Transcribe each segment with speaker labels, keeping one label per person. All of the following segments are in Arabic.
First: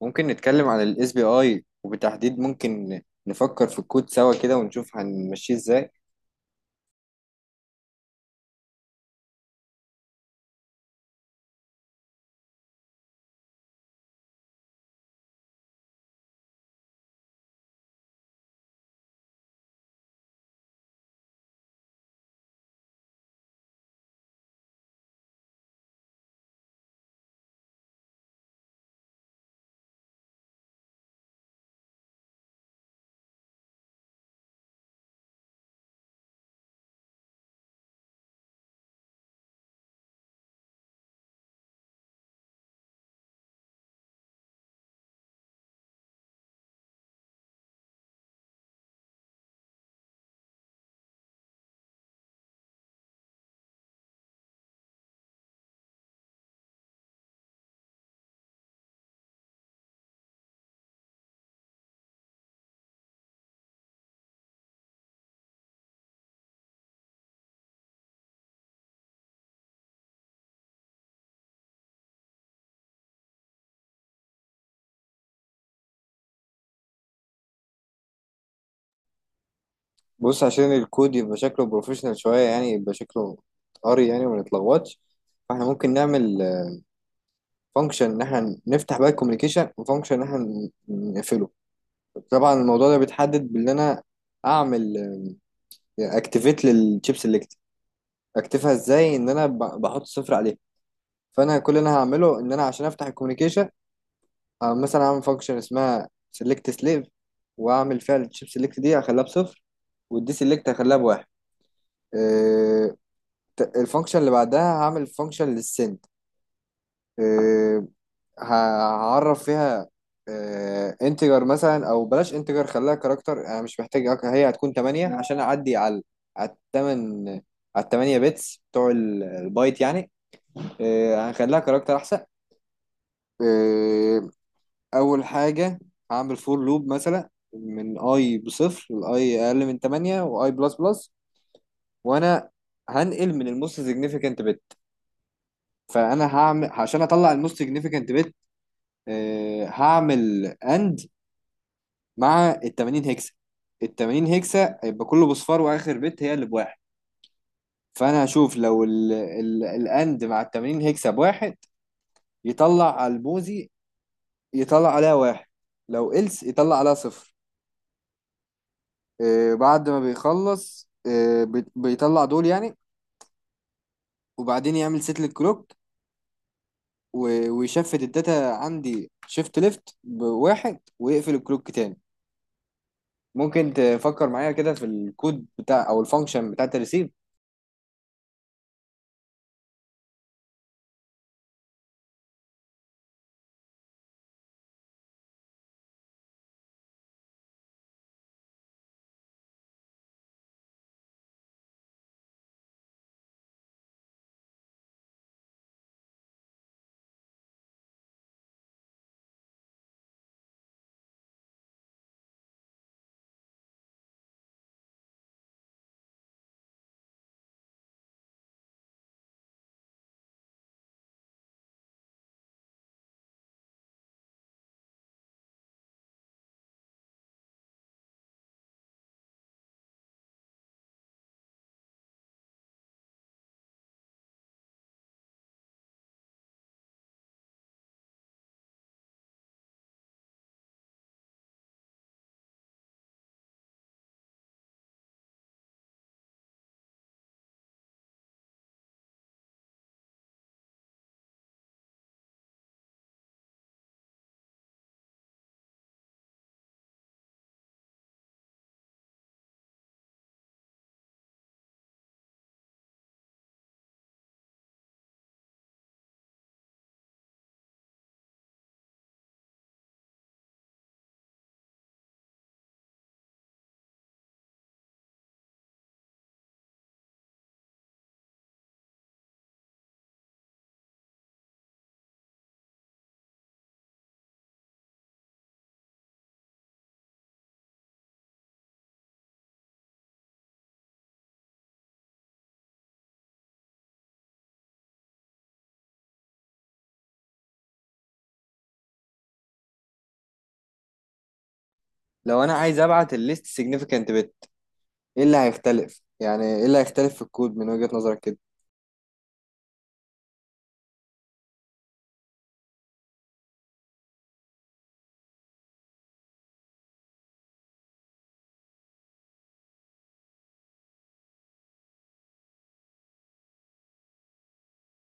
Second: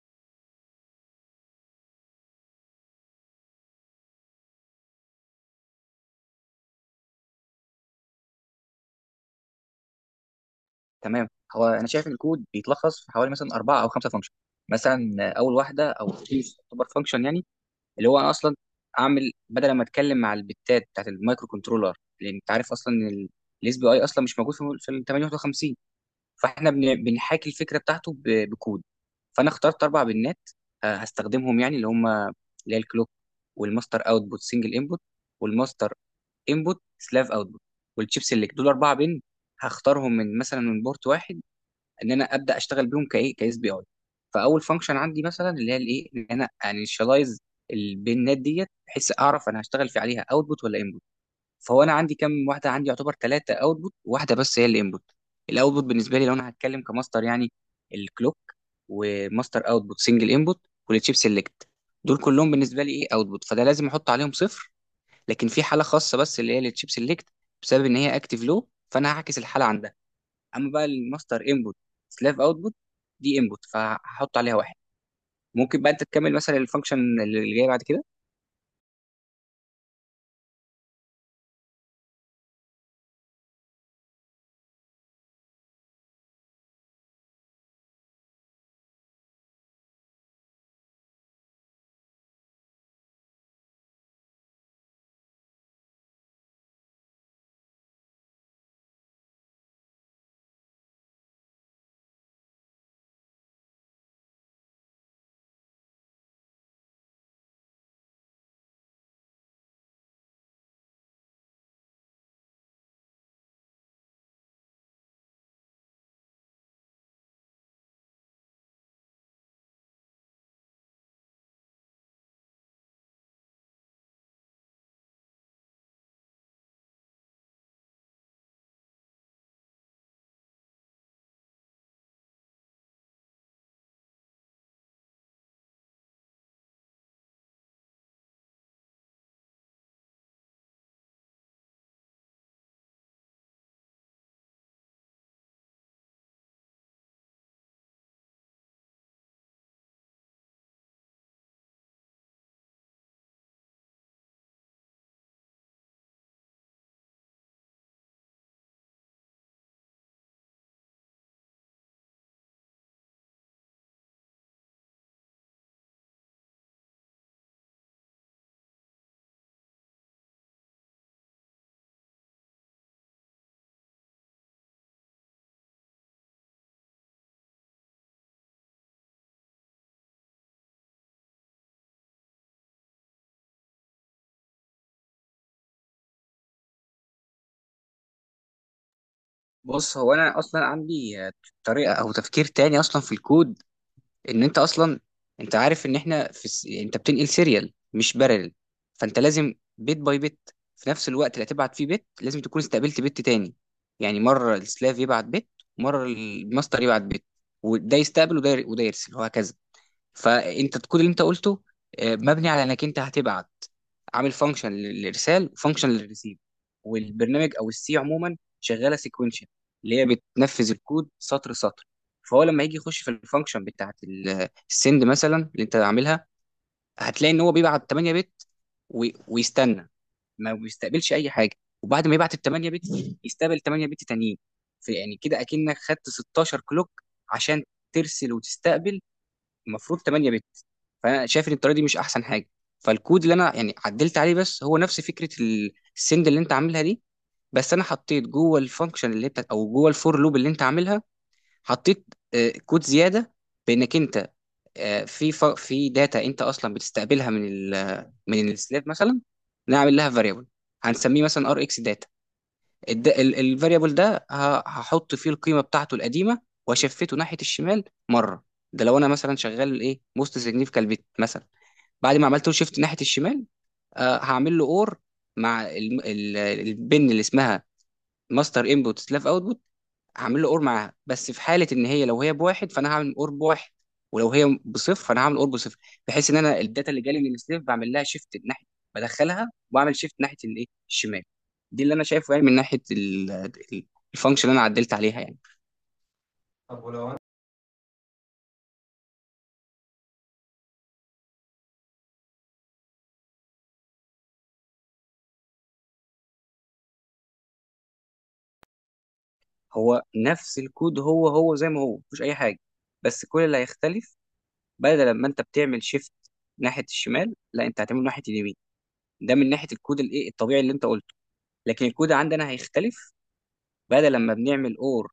Speaker 1: ممكن نتكلم عن الاس بي اي وبالتحديد ممكن نفكر في الكود سوا كده ونشوف هنمشيه ازاي؟
Speaker 2: تمام. هو انا شايف ان الكود بيتلخص في حوالي مثلا اربعه او خمسه فانكشن. مثلا اول واحده او تعتبر فانكشن يعني اللي هو انا اصلا اعمل، بدل ما اتكلم مع البتات بتاعت المايكرو كنترولر، لان انت عارف اصلا ان الاس بي اي اصلا مش موجود في ال 851. فاحنا بنحاكي الفكره بتاعته بكود. فانا اخترت اربع بنات هستخدمهم، يعني اللي هم هي الكلوك، والماستر اوتبوت سنجل انبوت، والماستر انبوت سلاف اوتبوت، والتشيب سيلكت. دول اربعه بن هختارهم من مثلا من بورت واحد، ان انا ابدا اشتغل بيهم كايه كاس بي اي. فاول فانكشن عندي مثلا اللي هي الايه ان انا انيشاليز البيانات ديت، بحيث اعرف انا هشتغل في عليها اوتبوت ولا انبوت. فهو انا عندي كام واحده؟ عندي يعتبر ثلاثه اوتبوت واحده بس هي الانبوت. الاوتبوت بالنسبه لي لو انا هتكلم كماستر، يعني الكلوك وماستر اوتبوت سنجل انبوت والتشيب سيلكت، دول كلهم بالنسبه لي ايه اوتبوت، فده لازم احط عليهم صفر. لكن في حاله خاصه بس اللي هي التشيب سيلكت، بسبب ان هي اكتيف لو، فانا هعكس الحاله عندها. اما بقى الماستر انبوت سلاف اوتبوت، دي انبوت فهحط عليها واحد. ممكن بقى انت تكمل مثلا الفانكشن اللي جاي بعد كده.
Speaker 1: بص، عشان الكود يبقى شكله بروفيشنال شوية يعني يبقى شكله قري يعني وما نتلخبطش، فاحنا ممكن نعمل فانكشن ان احنا نفتح بقى الكوميونيكيشن وفانكشن ان احنا نقفله. طبعا الموضوع ده بيتحدد بان انا اعمل اكتيفيت للشيب سيلكت. اكتفها ازاي؟ ان انا بحط صفر عليه. فانا كل اللي انا هعمله ان انا عشان افتح الكوميونيكيشن، مثلا اعمل فانكشن اسمها سيلكت سليف، واعمل فيها الشيب سيلكت دي هخليها بصفر والدي سيلكت هخليها بواحد. آه، الفانكشن اللي بعدها هعمل فانكشن للسند. آه، ه- هعرف فيها انتجر مثلا او بلاش انتجر خليها كاركتر، انا مش محتاج هي هتكون 8 عشان اعدي على التمن، على التمانية بيتس بتوع البايت يعني. هنخليها كاركتر احسن. آه، اول حاجه هعمل فور لوب مثلا من اي بصفر لاي اقل من 8 واي بلس بلس، وانا هنقل من الموست سيجنيفيكانت بت. فانا هعمل عشان اطلع الموست سيجنيفيكانت بت، هعمل اند مع ال 80 هكسه. ال 80 هكسه هيبقى كله بصفار واخر بت هي اللي بواحد. فانا هشوف لو الاند مع ال 80 هكسه بواحد يطلع على الموزي، يطلع عليها واحد، لو إلس يطلع عليها صفر. بعد ما بيخلص بيطلع دول يعني، وبعدين يعمل سيت للكلوك ويشفت الداتا عندي شيفت ليفت بواحد ويقفل الكلوك تاني. ممكن تفكر معايا كده في الكود بتاع او الفانكشن بتاعت الريسيف؟
Speaker 2: بص، هو انا اصلا عندي طريقه او تفكير تاني اصلا في الكود، ان انت اصلا انت عارف ان احنا في الس... انت بتنقل سيريال مش بارل، فانت لازم بيت باي بيت. في نفس الوقت اللي هتبعت فيه بيت لازم تكون استقبلت بيت تاني. يعني مره السلاف يبعت بيت، مره الماستر يبعت بيت، وده يستقبل وده وده يرسل وهكذا. فانت الكود اللي انت قلته مبني على انك انت هتبعت، عامل فانكشن للارسال وفانكشن للريسيف. والبرنامج او السي عموما شغاله سيكونشن، اللي هي بتنفذ الكود سطر سطر. فهو لما يجي يخش في الفانكشن بتاعت السند مثلا اللي انت عاملها، هتلاقي ان هو بيبعت 8 بت ويستنى، ما بيستقبلش اي حاجه. وبعد ما يبعت ال 8 بت، يستقبل 8 بت تانيين. في يعني كده اكنك خدت 16 كلوك عشان ترسل وتستقبل المفروض 8 بت. فانا شايف ان الطريقه دي مش احسن حاجه. فالكود اللي انا يعني عدلت عليه، بس هو نفس فكره السند اللي انت عاملها دي، بس انا حطيت جوه الفانكشن اللي انت او جوه الفور لوب اللي انت عاملها، حطيت كود زياده. بانك انت في ف... في داتا انت اصلا بتستقبلها من ال... من السلاف مثلا، نعمل لها فاريبل هنسميه مثلا ار اكس. الفاريبل ده هحط فيه القيمه بتاعته القديمه واشفته ناحيه الشمال مره. ده لو انا مثلا شغال ايه موست سيجنيفيكال بت مثلا. بعد ما عملت له شيفت ناحيه الشمال، آه هعمل له اور مع البن اللي اسمها ماستر انبوت سلاف اوت. هعمل له اور معاها، بس في حاله ان هي لو هي بواحد فانا هعمل اور بواحد، ولو هي بصفر فانا هعمل اور بصفر. بحيث ان انا الداتا اللي جالي من السيف بعمل لها شيفت ناحيه، بدخلها واعمل شيفت ناحيه الايه الشمال. دي اللي انا شايفه يعني من ناحيه الفانكشن اللي انا عدلت عليها يعني. طب ولو انا.
Speaker 1: لو انا عايز ابعت الليست سيجنيفيكانت بت، ايه اللي هيختلف؟ يعني ايه اللي هيختلف في الكود من وجهة نظرك كده؟
Speaker 2: هو نفس الكود، هو هو زي ما هو مفيش اي حاجه، بس كل اللي هيختلف، بدل ما انت بتعمل شيفت ناحيه الشمال، لا انت هتعمله ناحيه اليمين. ده من ناحيه الكود الايه الطبيعي اللي انت قلته. لكن الكود عندنا هيختلف، بدل لما بنعمل اور،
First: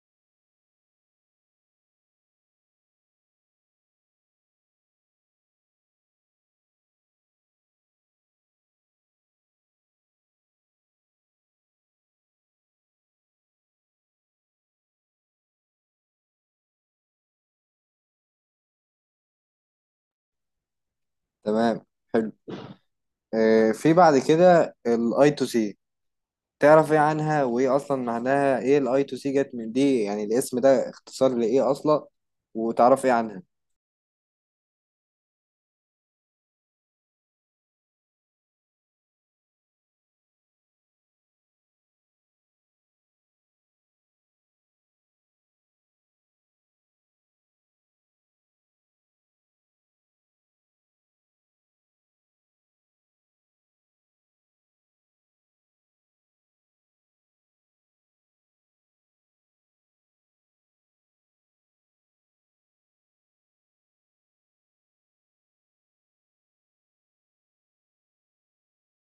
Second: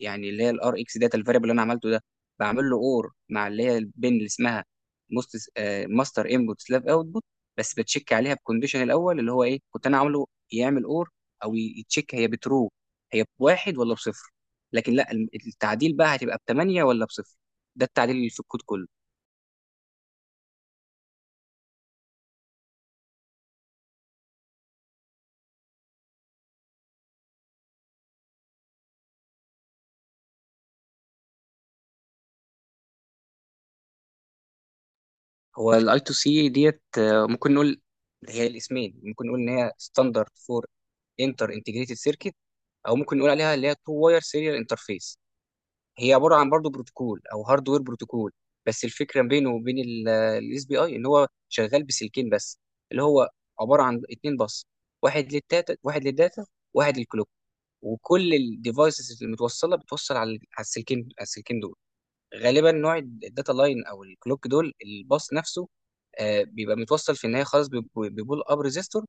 Speaker 2: يعني اللي هي الار اكس داتا الفاريبل اللي انا عملته ده، بعمل له اور مع اللي هي البن اللي اسمها مست ماستر انبوت سلاف اوتبوت، بس بتشيك عليها بكونديشن الاول اللي هو ايه كنت انا عامله يعمل اور او يتشيك هي بترو، هي بواحد ولا بصفر. لكن لا، التعديل بقى هتبقى بثمانية ولا بصفر. ده التعديل اللي في الكود كله.
Speaker 1: تمام، حلو. في بعد كده الاي تو سي، تعرف ايه عنها؟ وايه اصلا معناها؟ ايه الاي تو سي جت من دي يعني، الاسم ده اختصار لايه اصلا؟ وتعرف ايه عنها؟
Speaker 2: هو الاي تو سي ديت ممكن نقول هي الاسمين، ممكن نقول ان هي ستاندرد فور انتر انتجريتد سيركت، او ممكن نقول عليها اللي هي تو واير سيريال انترفيس. هي عباره عن برضه بروتوكول او هاردوير بروتوكول، بس الفكره بينه وبين الاس بي اي ان هو شغال بسلكين بس، اللي هو عباره عن اتنين بس، واحد للداتا واحد للداتا، واحد للكلوك. وكل الديفايسز المتوصله بتوصل على السلكين، على السلكين دول. غالبا نوع الداتا لاين او الكلوك دول الباص نفسه بيبقى متوصل في النهايه خالص ببول اب ريزيستور،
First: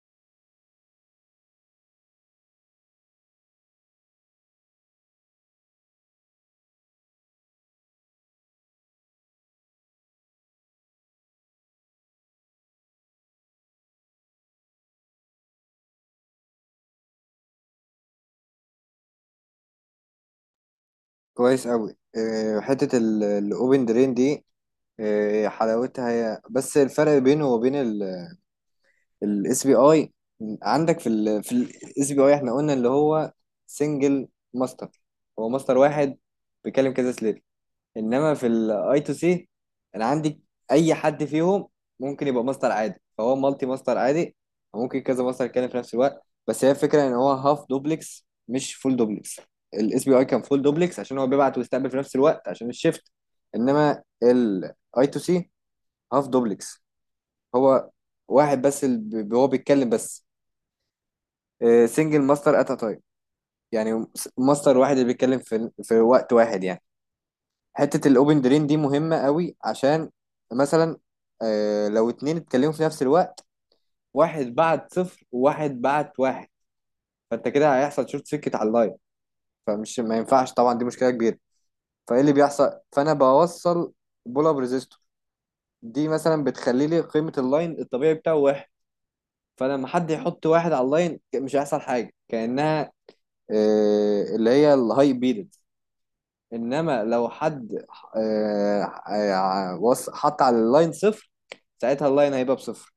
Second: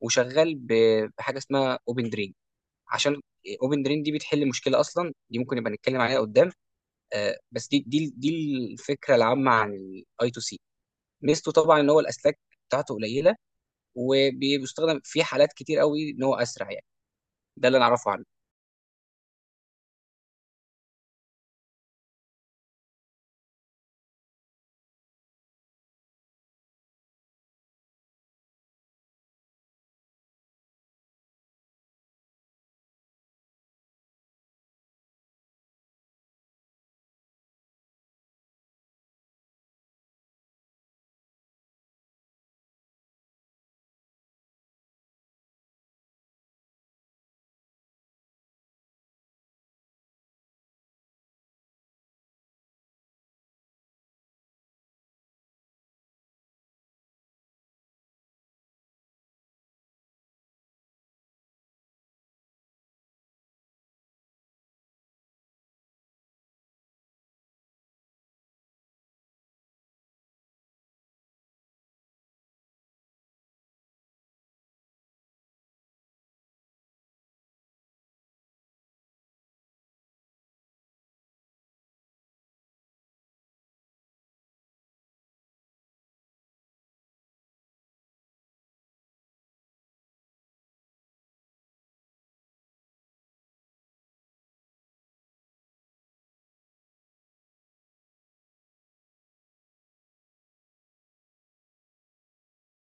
Speaker 2: وشغال بحاجه اسمها اوبن درين. عشان اوبن درين دي بتحل مشكله اصلا، دي ممكن يبقى نتكلم عليها قدام. بس دي الفكره العامه عن الاي تو سي. ميزته طبعا ان هو الاسلاك بتاعته قليله، وبيستخدم في حالات كتير قوي، ان هو اسرع يعني. ده اللي انا اعرفه عنه.
Speaker 1: كويس قوي. حتة الاوبن درين دي حلاوتها، هي بس الفرق بينه وبين الاس بي اي. عندك في الاس بي اي، احنا قلنا اللي هو سنجل ماستر، هو ماستر واحد بيكلم كذا سليف. انما في الاي تو سي، انا عندي اي حد فيهم ممكن يبقى ماستر عادي، فهو مالتي ماستر عادي، وممكن كذا ماستر يتكلم في نفس الوقت، بس هي الفكره ان هو هاف دوبلكس مش فول دوبلكس. الاس بي اي كان فول دوبلكس عشان هو بيبعت ويستقبل في نفس الوقت عشان الشيفت، انما الاي تو سي هاف دوبلكس. هو واحد بس اللي هو بيتكلم بس، سنجل ماستر ات ا تايم، يعني ماستر واحد اللي بيتكلم في وقت واحد يعني. حتة الاوبن درين دي مهمة قوي عشان مثلا، لو اتنين اتكلموا في نفس الوقت، واحد بعت صفر وواحد بعت واحد، فانت كده هيحصل شورت سيركت على اللاين، فمش ما ينفعش طبعا، دي مشكلة كبيرة. فايه اللي بيحصل؟ فانا بوصل بول اب ريزيستور، دي مثلا بتخلي لي قيمة اللاين الطبيعي بتاعه واحد، فلما حد يحط واحد على اللاين مش هيحصل حاجة، كأنها اللي هي الهاي بيد. انما لو حد آه، حط على اللاين صفر، ساعتها اللاين هيبقى بصفر.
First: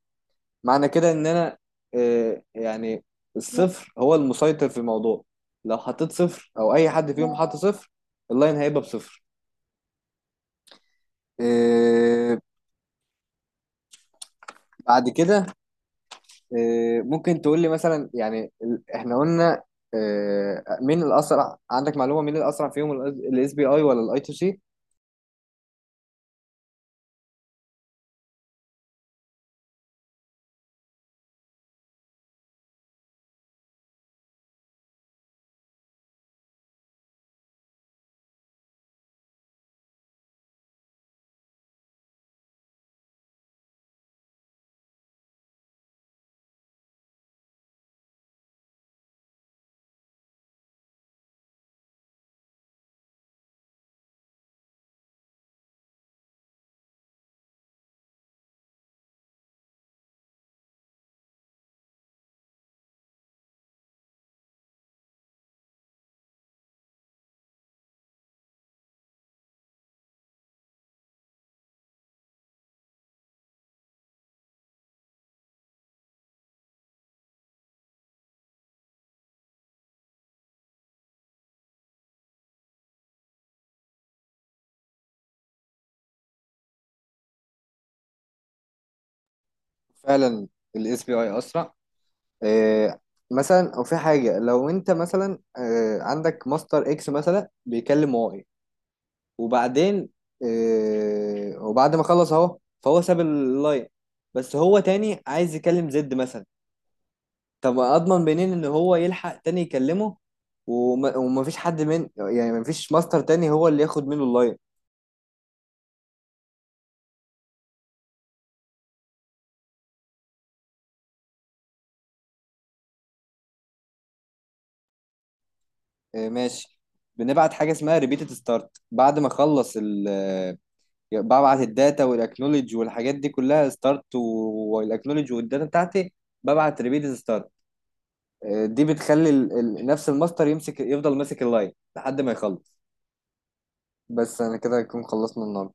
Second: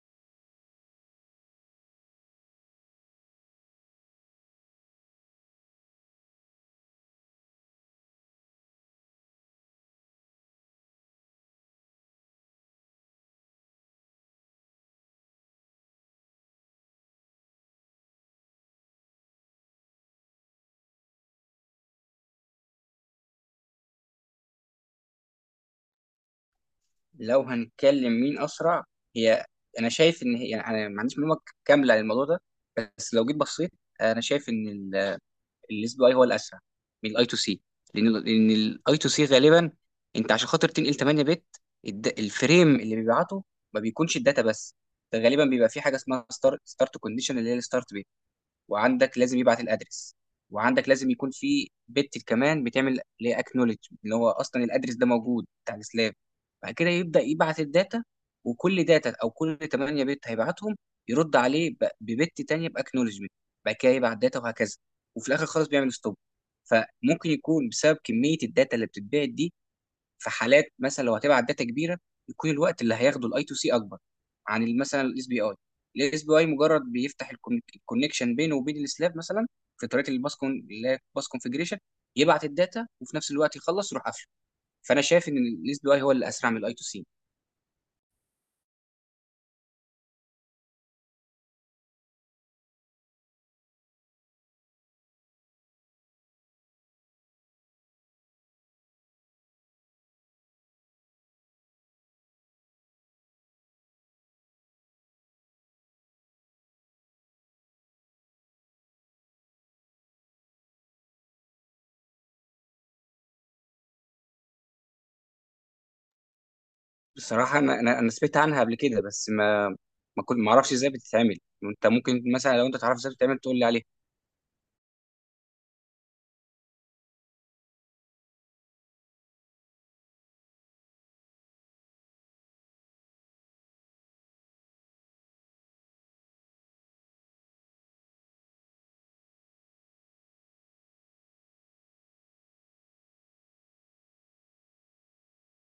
Speaker 1: معنى كده ان انا، يعني الصفر هو المسيطر في الموضوع، لو حطيت صفر او اي حد فيهم حط صفر، اللاين هيبقى بصفر. آه، بعد كده، ممكن تقول لي مثلا يعني احنا قلنا، مين الاسرع؟ عندك معلومة مين الاسرع فيهم، الاس بي اي ولا الاي تو سي؟
Speaker 2: لو هنتكلم مين اسرع، هي انا شايف ان هي يعني انا ما عنديش معلومه كامله عن الموضوع ده، بس لو جيت بصيت انا شايف ان الاس بي اي هو الاسرع من الاي تو سي. لان الاي تو سي غالبا، انت عشان خاطر تنقل 8 بت، الفريم اللي بيبعته ما بيكونش الداتا بس، ده غالبا بيبقى فيه حاجه اسمها ستارت كونديشن اللي هي الستارت، وعندك لازم يبعت الادرس، وعندك لازم يكون في بت كمان بتعمل ليه اكنولج، اللي هو اصلا الادرس ده موجود بتاع السلاب. بعد كده يبدا يبعت الداتا، وكل داتا او كل 8 بت هيبعتهم يرد عليه ببت تانية باكنولجمنت. بعد كده يبعت داتا وهكذا، وفي الاخر خالص بيعمل ستوب. فممكن يكون بسبب كميه الداتا اللي بتتبعت دي، في حالات مثلا لو هتبعت داتا كبيره يكون الوقت اللي هياخده الاي تو سي اكبر عن مثلا الاس بي اي. الاس بي اي مجرد بيفتح الكونكشن بينه وبين السلاف مثلا، في طريقه الباس كون اللي هي باس كونفجريشن، يبعت الداتا وفي نفس الوقت يخلص يروح قافله. فانا شايف ان الاس بي اي هو اللي اسرع من الاي تو سي.
Speaker 1: فعلا الاس بي اي اسرع. آه، مثلا او في حاجه، لو انت مثلا عندك ماستر اكس مثلا بيكلم واي، وبعدين وبعد ما خلص اهو، فهو ساب اللاين، بس هو تاني عايز يكلم زد مثلا، طب اضمن منين ان هو يلحق تاني يكلمه، وما ومفيش حد، من يعني مفيش ماستر تاني هو اللي ياخد منه اللاين.
Speaker 2: بصراحه انا انا أنا سمعت عنها قبل كده، بس ما كنت ما اعرفش ازاي بتتعمل. انت ممكن مثلا لو انت تعرف ازاي بتتعمل تقول لي عليها.
Speaker 1: ماشي، بنبعت حاجه اسمها ريبيتد ستارت، بعد ما اخلص ببعت الداتا والاكنولج والحاجات دي كلها، ستارت والاكنولج والداتا بتاعتي، ببعت ريبيت ستارت، دي بتخلي نفس الماستر يمسك، يفضل ماسك اللاين لحد ما يخلص. بس انا كده هكون خلصنا النهارده.